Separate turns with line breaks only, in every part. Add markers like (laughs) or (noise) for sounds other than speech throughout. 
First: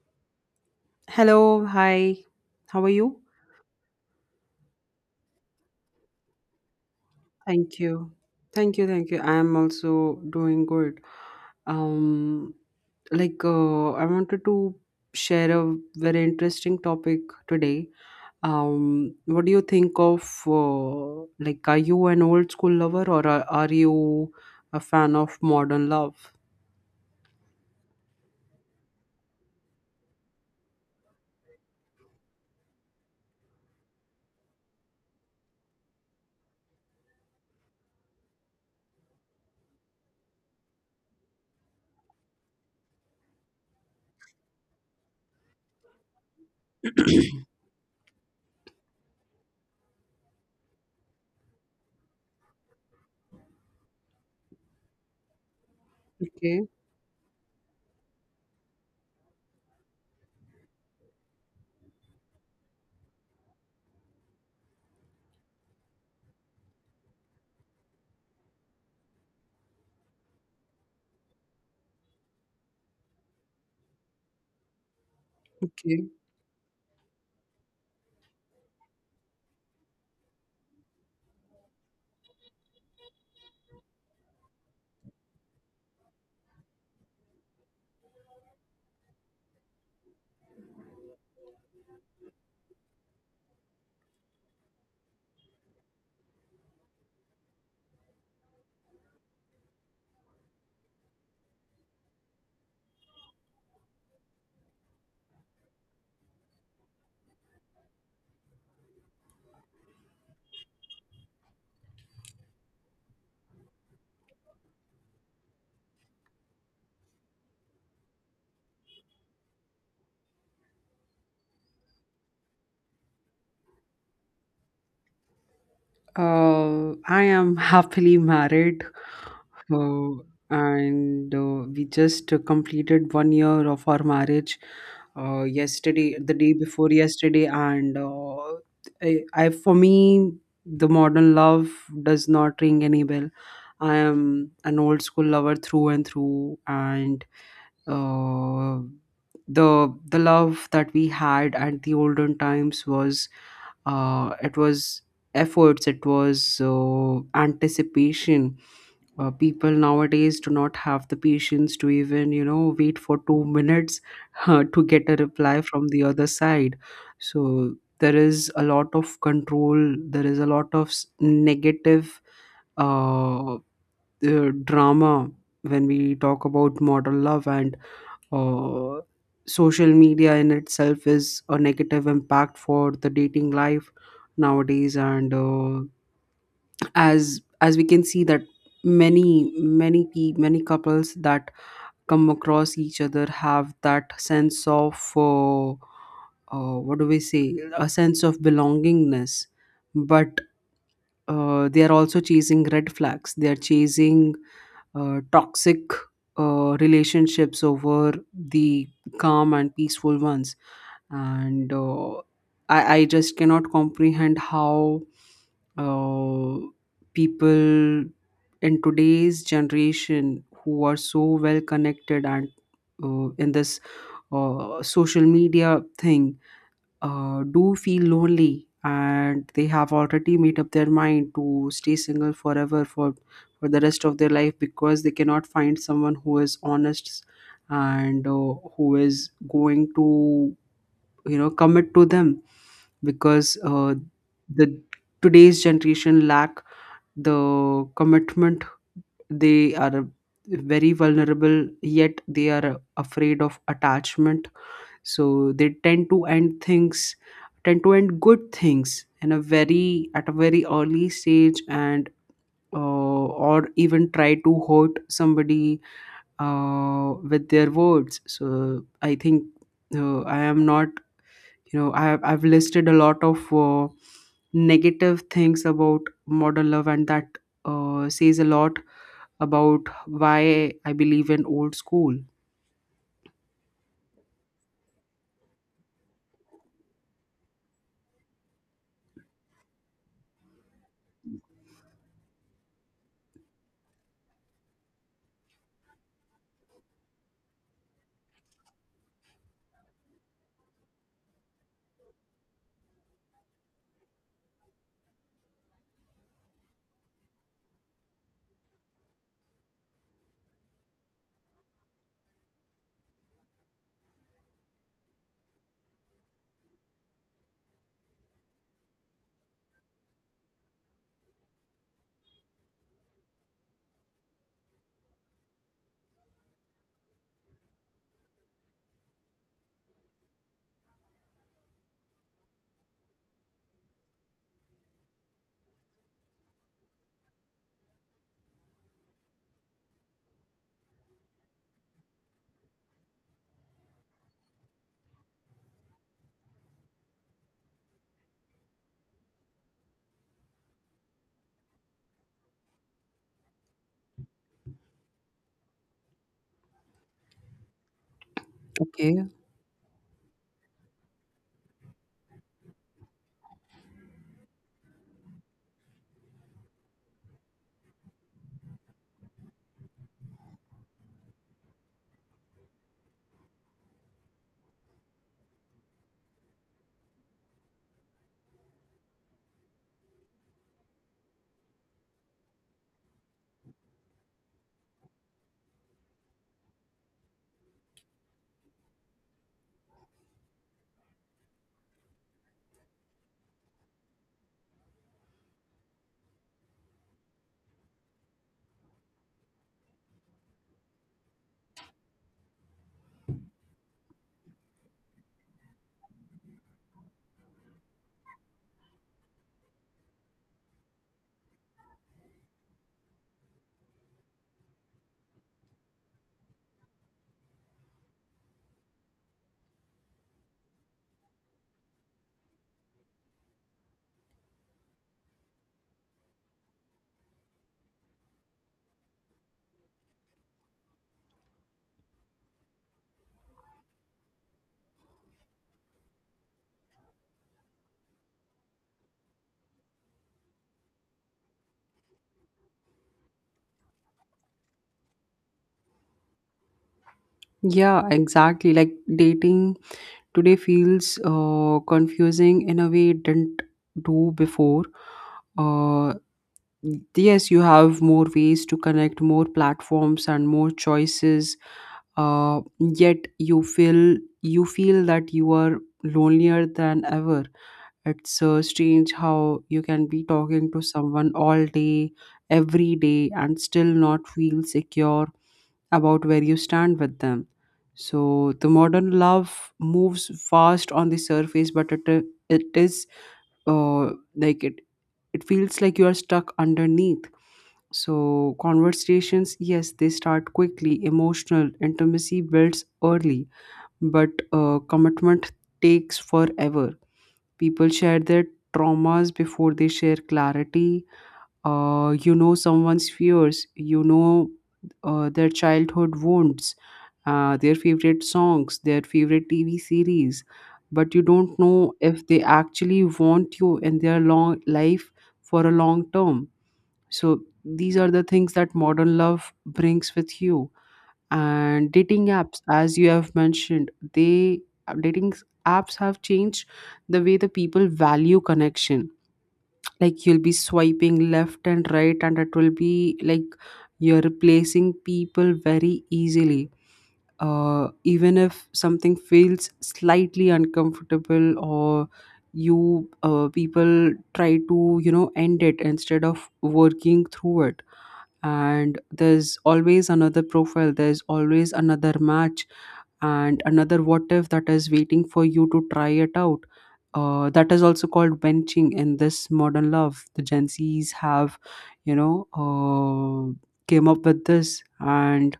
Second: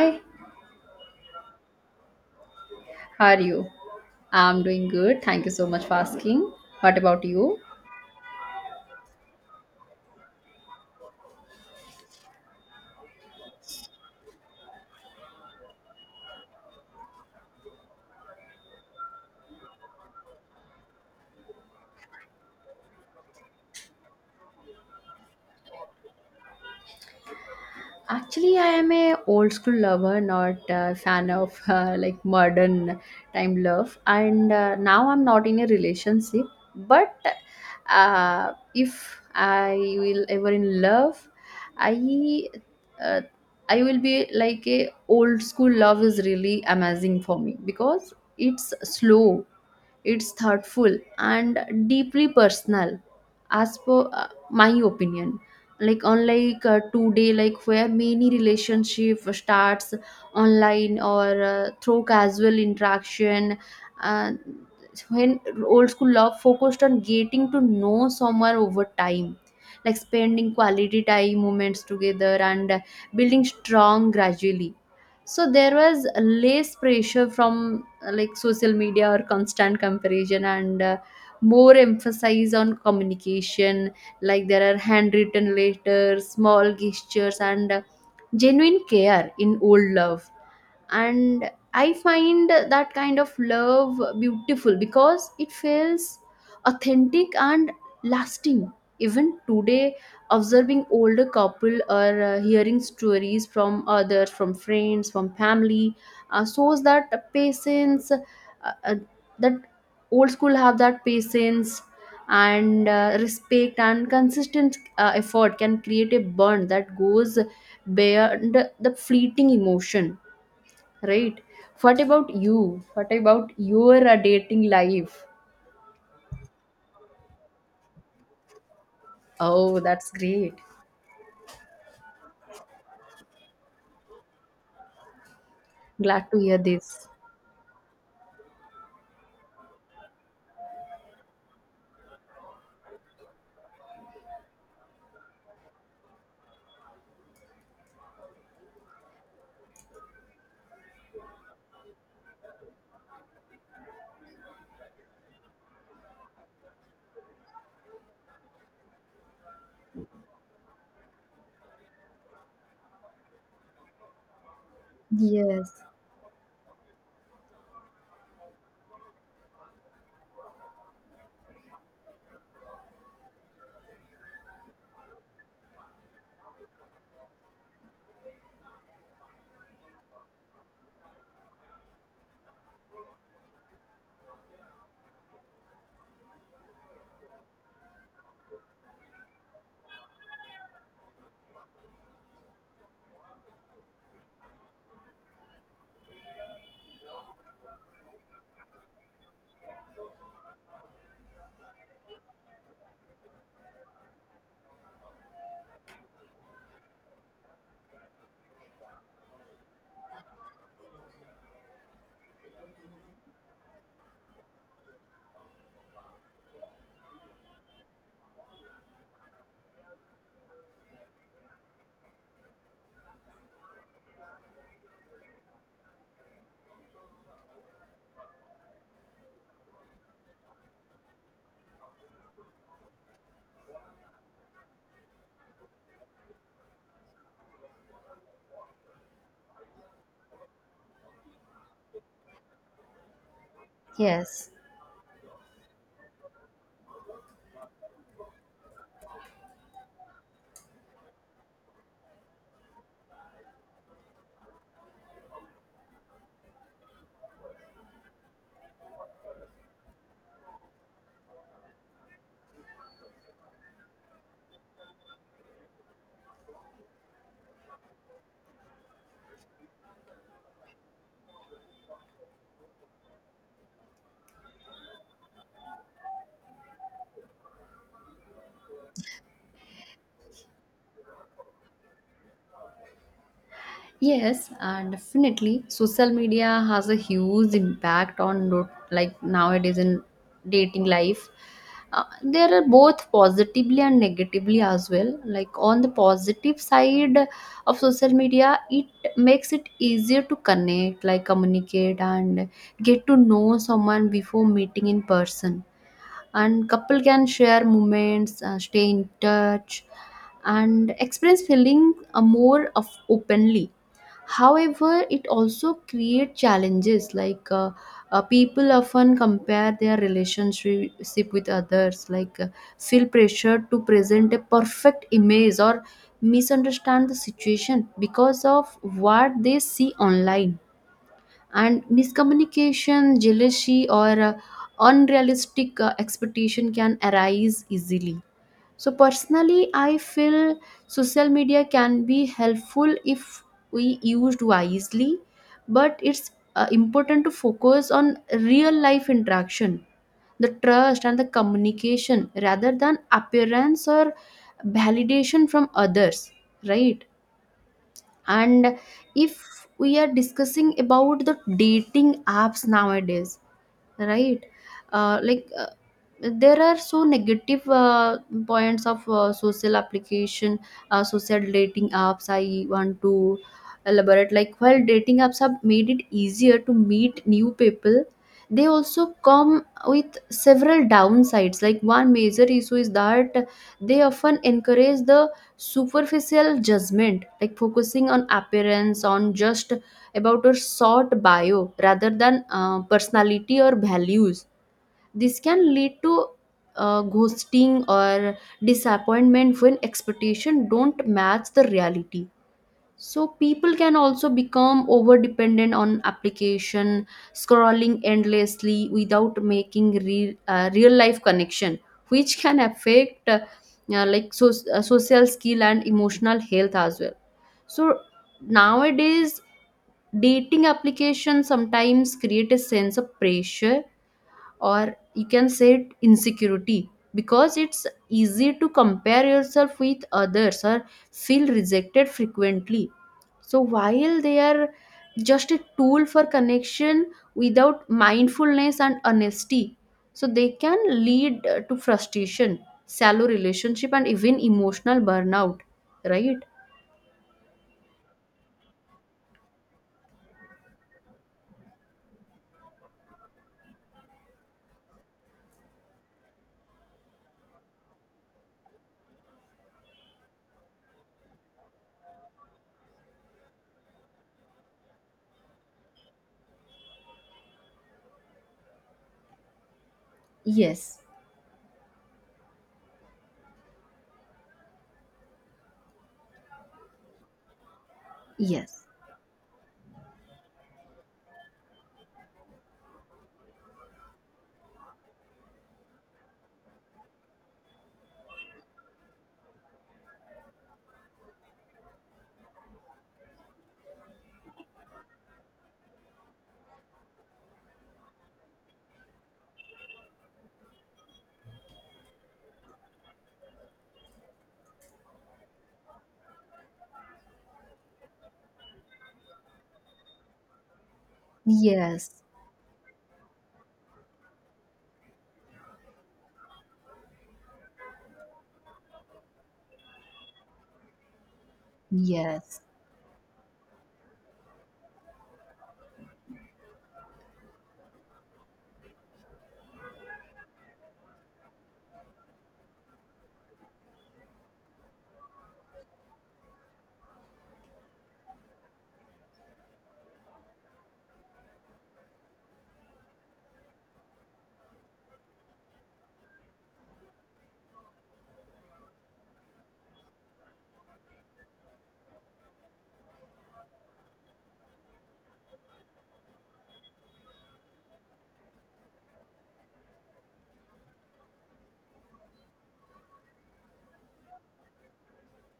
Hi,
Hello, hi. How are you?
how are you? I'm doing good. Thank you so much for asking. What about you?
Thank you. Thank you. I am also doing good. Um I wanted to share a very interesting topic today. What do you think of like are you an old school lover or are you a fan of modern love?
Actually, I am a old school lover, not a fan of (laughs) like modern time love. And now I'm not in a relationship. But if I will ever in love, I uh, I will be like a old school love is really amazing for me because it's slow. It's thoughtful and deeply personal, as per my opinion. Like
Okay,
unlike today, like where many relationship starts online or through casual interaction, uh, when old school love focused on getting to know someone over time, like spending quality time moments together and building strong gradually, so there
okay.
was less pressure from like social media or constant comparison, and more emphasis on communication, like there are handwritten letters, small gestures, and genuine care in old love. And I find that kind of love beautiful because it feels authentic and lasting even today. Observing older couple or hearing stories from others, from friends, from family, shows that patience uh, uh, that old school have that patience and respect and consistent effort can create a bond that goes beyond the fleeting emotion. Right. What about you? What about your dating life?
I am (laughs) happily married
Oh, that's
Uh,
great.
and uh, we just completed 1 year of our marriage yesterday,
Glad
the
to
day
hear
before
this.
yesterday. And for me, the modern love does not ring any bell. I am an old school lover through and through, and uh, the love that we had at the olden times was it was efforts, it was anticipation. People nowadays do not have the patience to even you know wait for 2 minutes (laughs) to get a reply
Yes.
from the other side. So there is a lot of control, there is a lot of negative uh, drama when we talk about modern love. And uh, social media in itself is a negative impact for the dating life nowadays. And as we can see, that many many couples that come across each other have that sense of what do we say, a sense of belongingness, but they are also chasing red flags, they are chasing toxic relationships over the calm and peaceful ones. And uh, I, I just cannot comprehend how uh, people in today's generation who are so well connected and in this social media thing do feel lonely, and they have already made up their mind to stay single forever, for the rest of their life, because they cannot find someone who is honest and who is going to you know commit to them, because
Yes.
the today's generation lack the commitment. They are very vulnerable yet they are afraid of attachment, so they tend to end things, tend to end good things in a very, at a very early stage, and or even try to hurt somebody with their words. So I think I am not you know, I've listed a lot of negative things about modern love, and that says a lot about why I believe in old school.
Yes, and definitely social media has a huge impact on like nowadays in dating life. There are both positively and negatively as well. Like on the positive side of social media, it makes it easier to connect, like communicate and get to know someone before meeting in person. And couple can share moments, stay in touch, and experience feeling more of openly. However, it also creates challenges like people often compare their relationship with others, like, feel pressure to present a perfect image or misunderstand the situation because of what they see online. And miscommunication, jealousy, or unrealistic expectation can arise easily. So personally, I feel social media can be helpful if we used wisely, but it's important to focus on real life interaction, the trust and the communication rather than appearance or validation from others, right? And
Okay.
if we are discussing about the dating apps nowadays, right, uh, like uh, there are so negative points of social application, social dating apps I want to elaborate. Like while dating apps have made it easier to meet new people, they also come with several downsides. Like one major issue is that they often encourage the superficial judgment, like focusing on appearance, on just about our short bio rather than personality or values. This can lead to ghosting or disappointment when expectations don't match the reality. So people can also become over dependent on application, scrolling endlessly without making real life connection, which can affect like social skill and emotional health as well. So nowadays dating applications sometimes create a sense of pressure or you can say it insecurity because it's easy to compare yourself with others or feel rejected frequently. So while they are just a tool for connection, without mindfulness and honesty, so they can lead to frustration, shallow relationship, and even emotional burnout, right?
Yeah, exactly. Like dating today feels confusing in a way it didn't do before. Uh, yes, you have more ways to connect, more platforms and more choices. Uh, yet you feel that you are lonelier than ever. It's so strange how you can be talking to
Yes.
someone all day, every day, and still not feel secure about where you stand with them. So the
Yes.
modern love moves fast on the surface, but it is uh, like it it feels like you are stuck underneath. So conversations, yes, they start quickly. Emotional intimacy builds early, but commitment takes forever. People share their traumas before they share clarity. You know someone's fears. You know their childhood wounds, their favorite songs, their favorite TV series. But you don't know
Yes.
if they actually want you in their long life for a long term. So these are the things that modern love brings with you. And dating apps,
Yes.
as you have mentioned, they dating apps have changed the way the people value connection. Like you'll be swiping left and right, and it will be like you're replacing people very easily. Even if something feels slightly uncomfortable, or you people try to you know end it instead of working through it. And there's always another profile, there's always another match, and another what if, that is waiting for you to try it out. That is also called benching in this modern love, the gen z's have you know came up with this. And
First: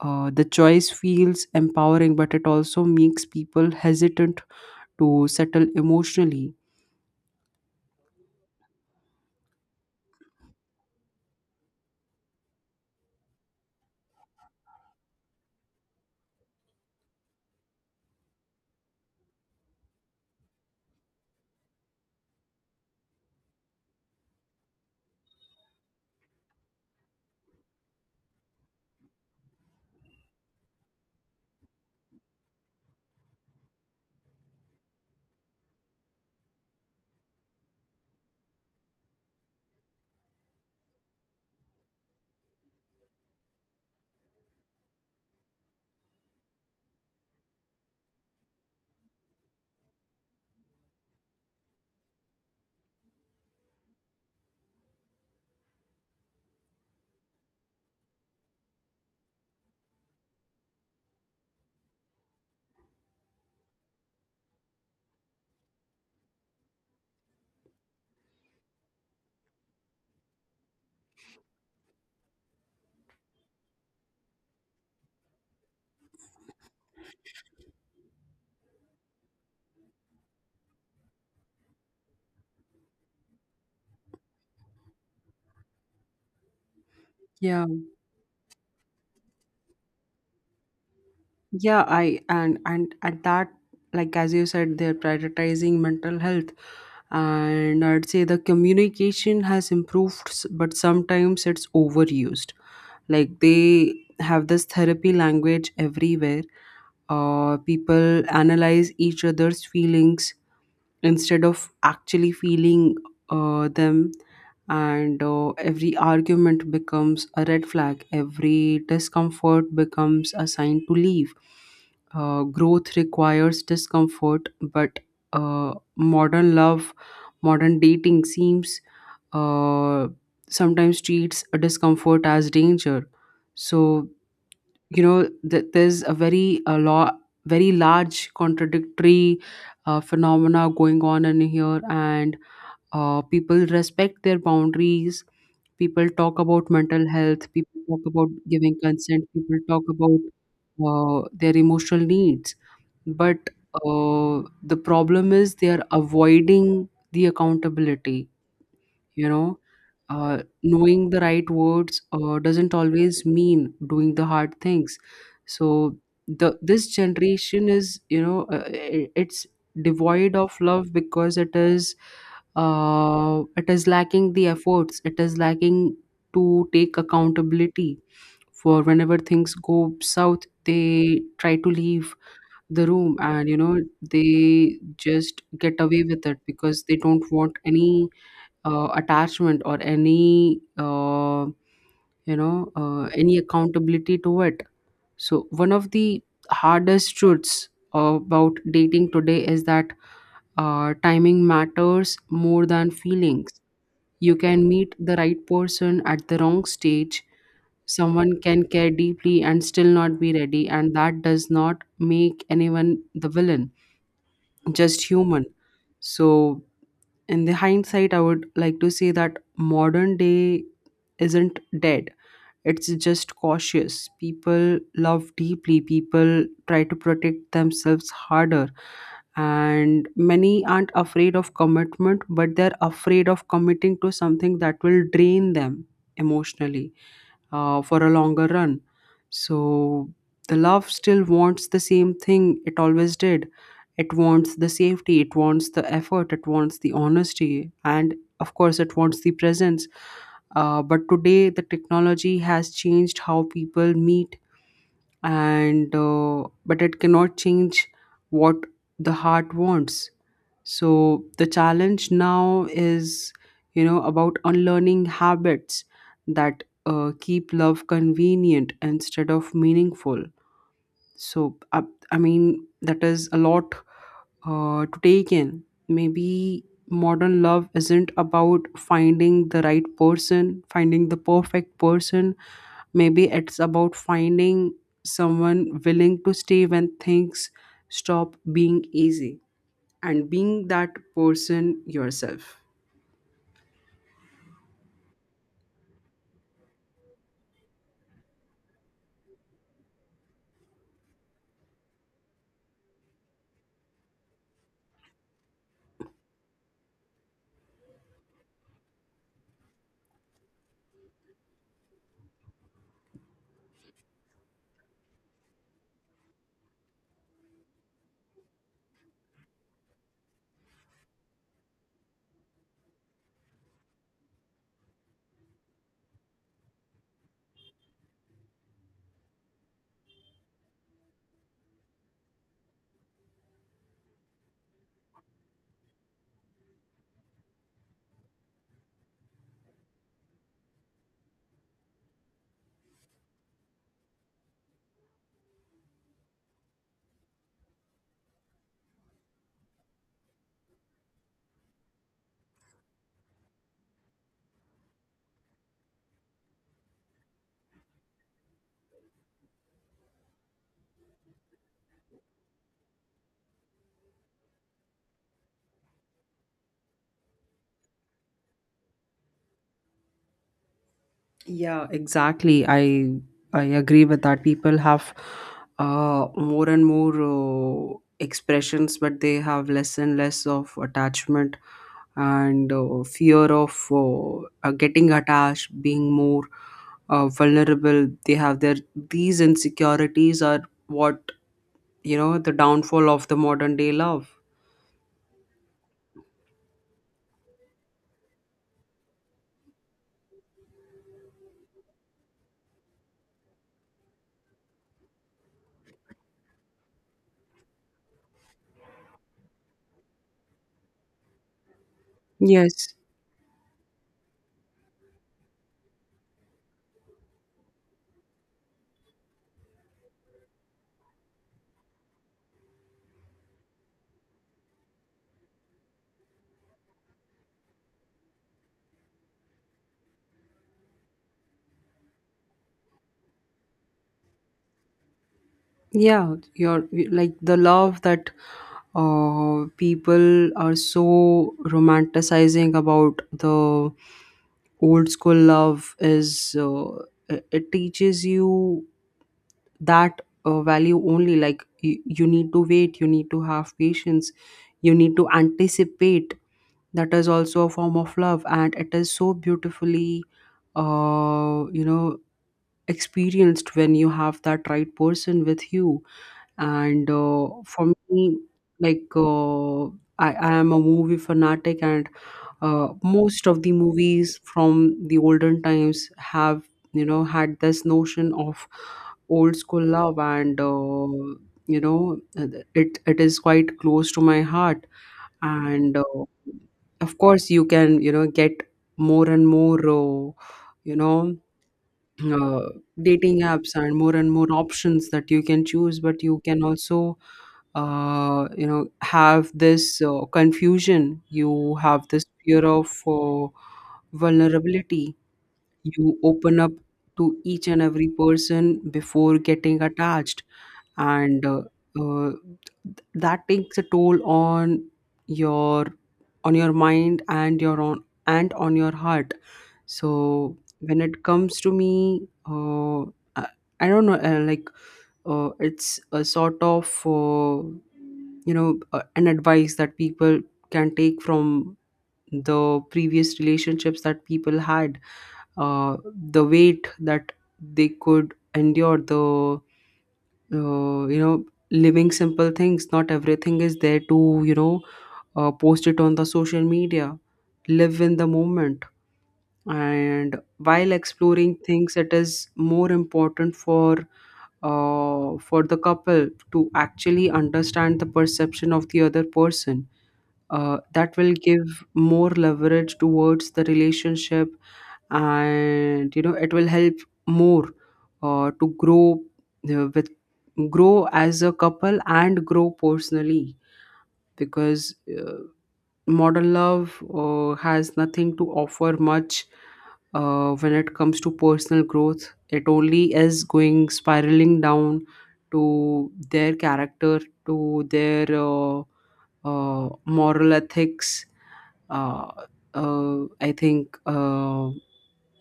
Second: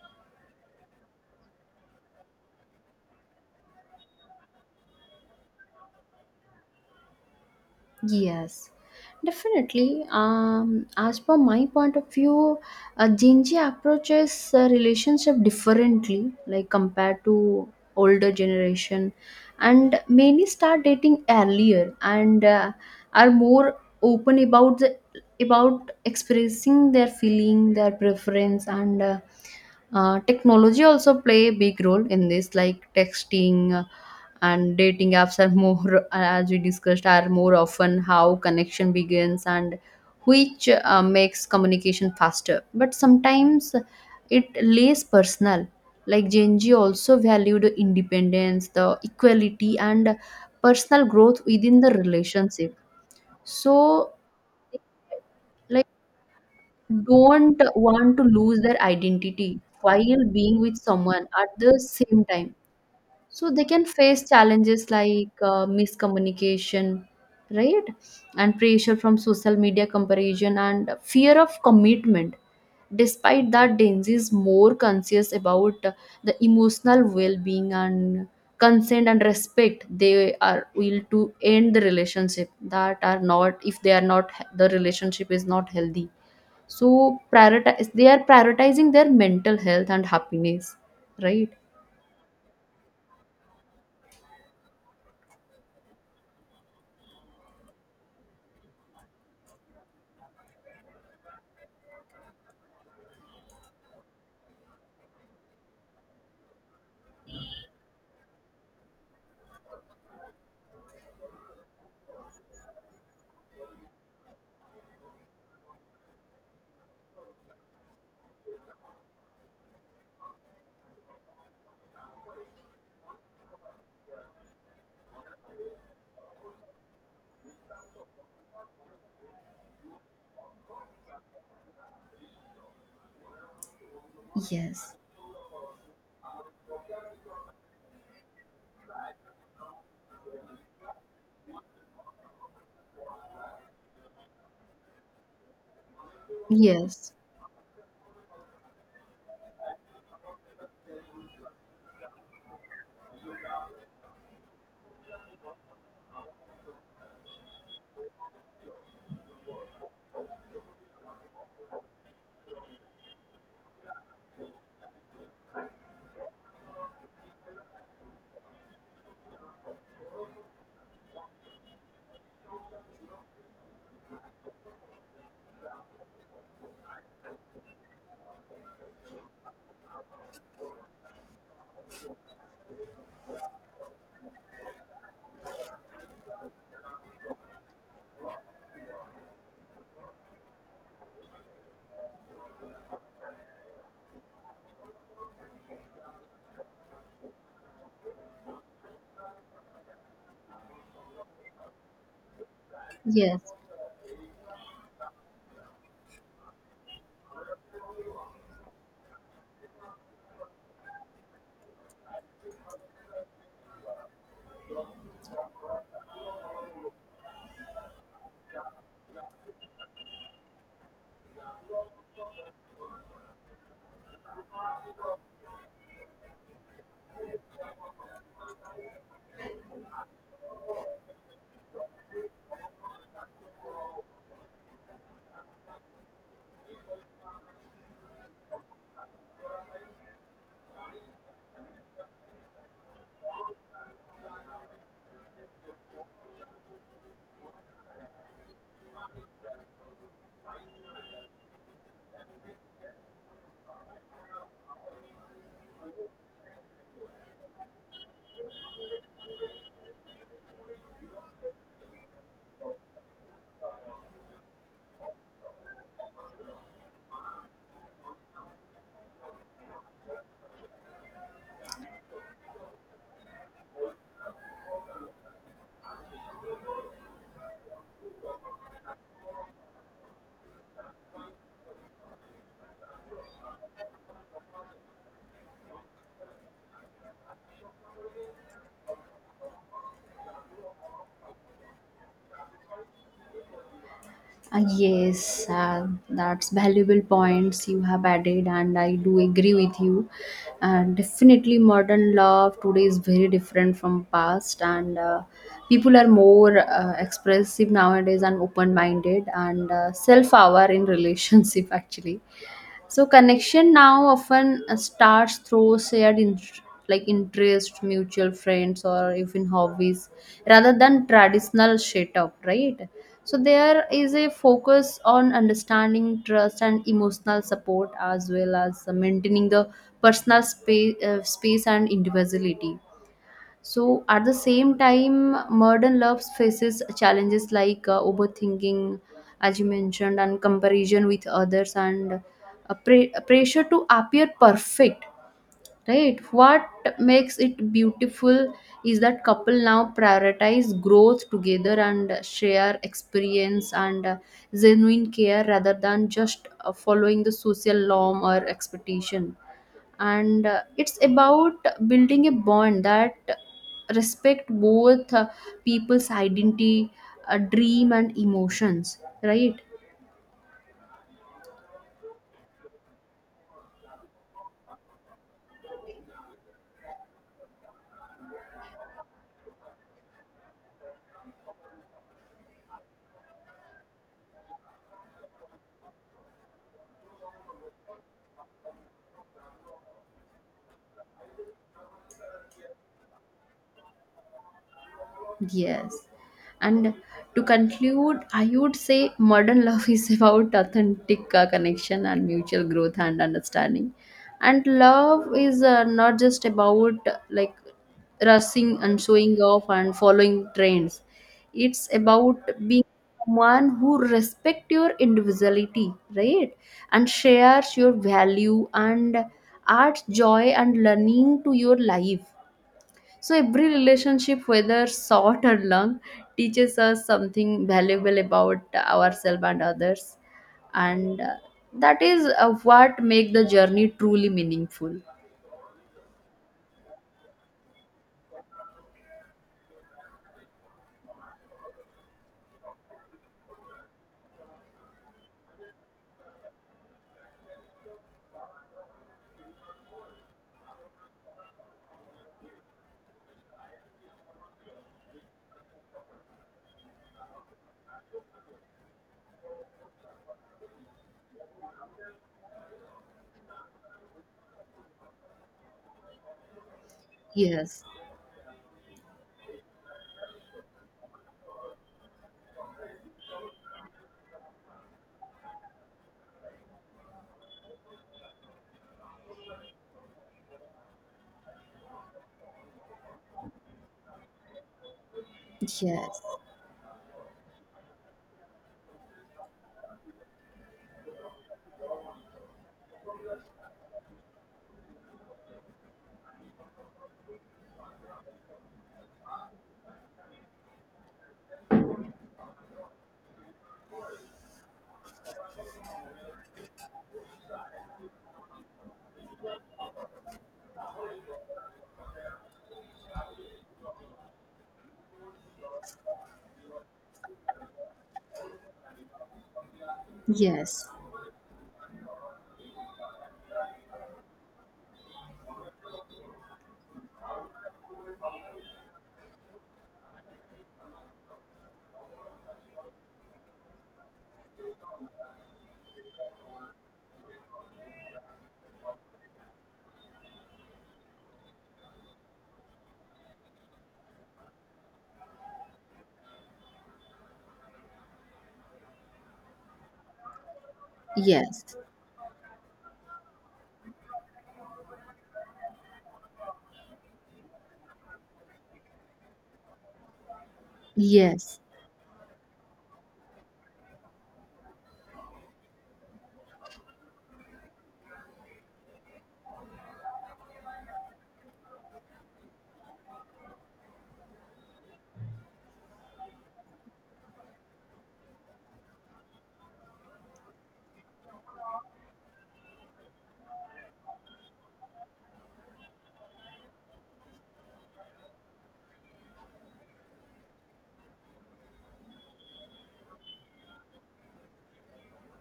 the choice feels empowering, but it also makes people hesitant to settle emotionally.
Yes, definitely. As per my point of view, Genji approaches relationship differently, like compared to older generation, and many start dating earlier and are more open about the, about expressing their feeling, their preference, and technology also play a big role in this, like texting and dating apps are (laughs) more, as we discussed, are more often how connection begins, and which makes communication faster. But sometimes it lays personal. Like Gen Z also valued independence, the equality, and personal growth within the relationship. So like don't want to lose their identity while being with someone at the same time. So they can face challenges like miscommunication, right? And pressure from social media comparison and fear of commitment. Despite that, Denzi is more conscious about the emotional well being and consent and respect. They are will to end the relationship that are not, if they are not, the relationship is not healthy. So,
yeah
prioritize they are prioritizing their mental health and happiness, right?
yeah I, and at that, like as you said, they're prioritizing mental health, and I'd say the communication has improved, but sometimes it's overused. Like they have this therapy language everywhere. People analyze each other's feelings instead of actually feeling them. And every argument becomes a red flag, every discomfort becomes a sign to leave. Growth requires discomfort, but uh, modern love modern dating seems uh, sometimes treats a discomfort as danger. So
Yes.
you know there's a very a lot, very large contradictory phenomena going on in here. And people respect their boundaries, people talk about mental
Yes.
health, people talk about giving consent, people talk about their emotional needs. But the problem is they are avoiding the accountability. You know, knowing the right words doesn't always mean doing the hard things. So the this generation is, you know, it's devoid of love, because it is lacking the efforts, it is lacking to take accountability. For whenever things go south, they try to leave the room, and you know they just get away with it, because they don't want any attachment or any you know any accountability to it. So one of the hardest truths about dating today is that timing matters more than
Yes.
feelings. You can meet the right person at the wrong stage. Someone can care deeply and still not be ready, and that does not make anyone the villain, just human. So in the hindsight, I would like to say that modern day isn't dead. It's just cautious. People love deeply, people try to protect themselves harder, and many aren't afraid of commitment, but they're afraid of committing to something that will drain them emotionally for a longer run. So the love still wants the same thing it always did. It wants the safety, it wants the effort, it wants the honesty, and of course, it wants the presence. But today, the technology has changed how people meet, and but it cannot change what the heart wants. So the challenge now is you know about unlearning habits that keep love convenient instead of meaningful. So I mean, that is a lot to take in. Maybe modern love isn't about finding the right person, finding the perfect person. Maybe it's about finding someone willing to stay when things stop being easy, and being that person yourself.
Yes, that's valuable points you have added, and I do agree with you. And definitely, modern love today is very different from past, and people are more expressive nowadays and open-minded and self-aware in relationship (laughs) actually. So connection now often starts through shared like interest, mutual friends, or even hobbies rather than traditional shit up, right? So there is a focus on understanding, trust, and emotional support, as well as maintaining the personal space, space and individuality. So, at the same time, modern love faces challenges like overthinking, as you mentioned, and comparison with others, and a pressure to appear perfect. Right? What makes it beautiful is that couple now prioritize growth together and share experience and genuine care rather than just following the social norm or expectation. And it's about building a bond that respect both people's identity, dream, and emotions, right?
Yeah, exactly. I agree with that. People have more and more expressions, but they have less and less of attachment, and fear of getting attached, being more vulnerable. They have their these insecurities are what you know the downfall of the modern day love.
Yes. And to conclude, I would say modern (laughs) love is about authentic connection and mutual growth and understanding. And love is not just about, like, rushing and showing off and following trends. It's about being
Yes.
someone who respect your individuality, right? And shares your value and adds joy and learning to your life. So every relationship, whether short or long, teaches us something valuable about ourselves and others, and that is what make the journey truly meaningful.
Yeah, your like the love that people are so romanticizing about, the old school love, is it teaches you that value, only like you need to wait, you need to have patience, you need to anticipate. That is also a form of love, and it is so beautifully, you know, experienced when you have that right person with you. And
Yes,
for me, like uh, I am a movie fanatic. And most of the movies from the olden times have you know had this notion of old school love. And you know it is quite close to my heart. And
yes,
of course you can you know get more and more you know uh, dating apps and more options that you can choose, but you can also you know have this confusion, you have this fear of vulnerability, you open up to each and every person before getting attached. And uh, that takes a toll on your, on your mind, and your on and on your heart. So
yes,
when it comes to me, I, I don't know like it's a sort of you know an advice that people can take from the previous relationships that people had. uh, the weight that they could endure, the you know living simple things, not everything is there to you know post it on the social media. Live in the moment. And while exploring
yes,
things, it is more important for the couple to actually understand the perception of the other person. That will
yes,
give more leverage towards the relationship. And you know it will help more to grow with grow as a couple and grow personally, because modern love has nothing to offer much when it comes to personal growth. It only is going spiraling down to their character, to their moral ethics. Uh, I think,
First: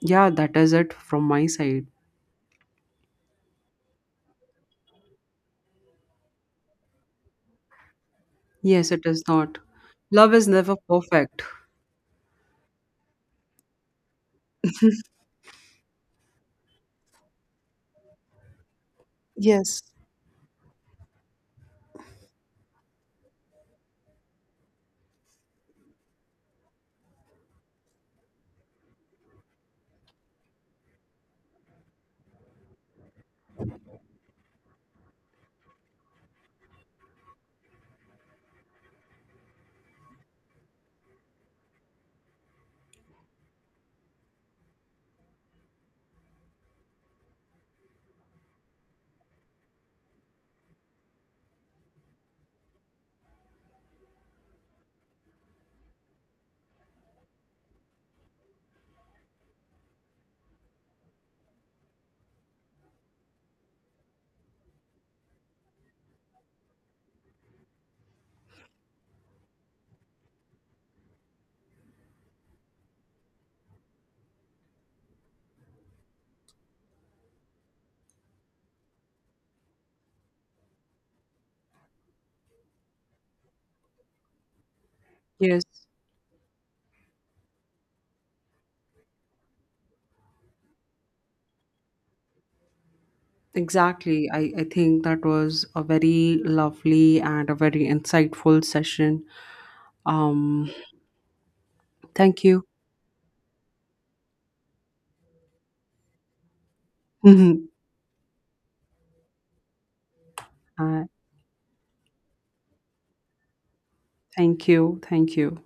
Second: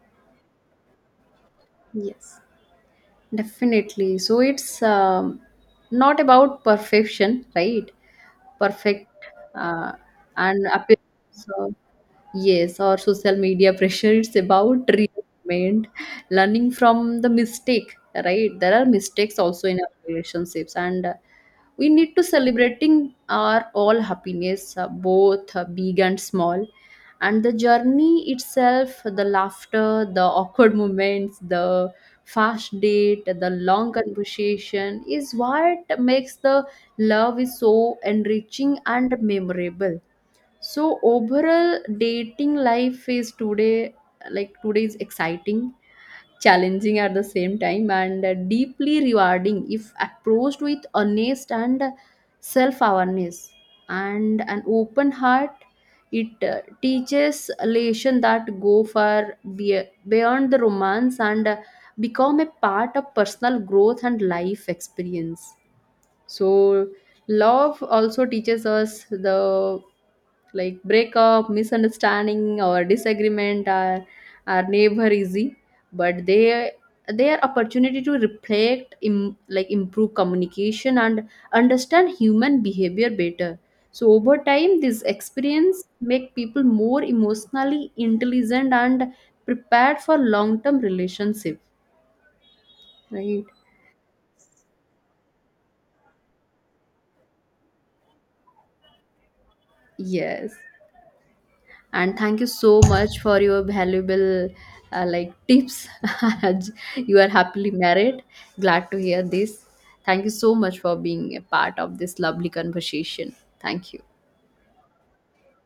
yeah, that is it from my side.
yes. Definitely. So it's not about perfection, right?
Yes, it
Perfect
is not.
uh,
Love is
and
never perfect.
appearance. Yes, or social media (laughs) pressure. It's about realignment, learning from the mistake, right? There are mistakes also in
Yes.
our relationships, and we need to celebrating our all happiness, both big and small. And the journey itself, the laughter, the (laughs) awkward moments, the fast date, the long conversation is what makes the love is so enriching and memorable. So overall, dating life is today, like today is exciting, challenging at the same time, and deeply rewarding if approached with honest and self-awareness and an open heart. It teaches a lesson that go far beyond the romance, and become a part of personal growth and life experience. So love also teaches us the, like, breakup, misunderstanding, or disagreement are never easy, but they are opportunity to reflect, like, improve communication and understand human behavior better. So over time this
Yes.
experience make people more emotionally intelligent and prepared for long term relationship, right?
Exactly. I think that was a very lovely and a very insightful session.
Yes,
Um,
and thank
thank
you
you.
so much for your valuable like tips. (laughs) As you
(laughs)
are
uh,
happily married, glad to hear this. Thank you so much for being a part of this lovely conversation. Thank you.
thank you. Thank you.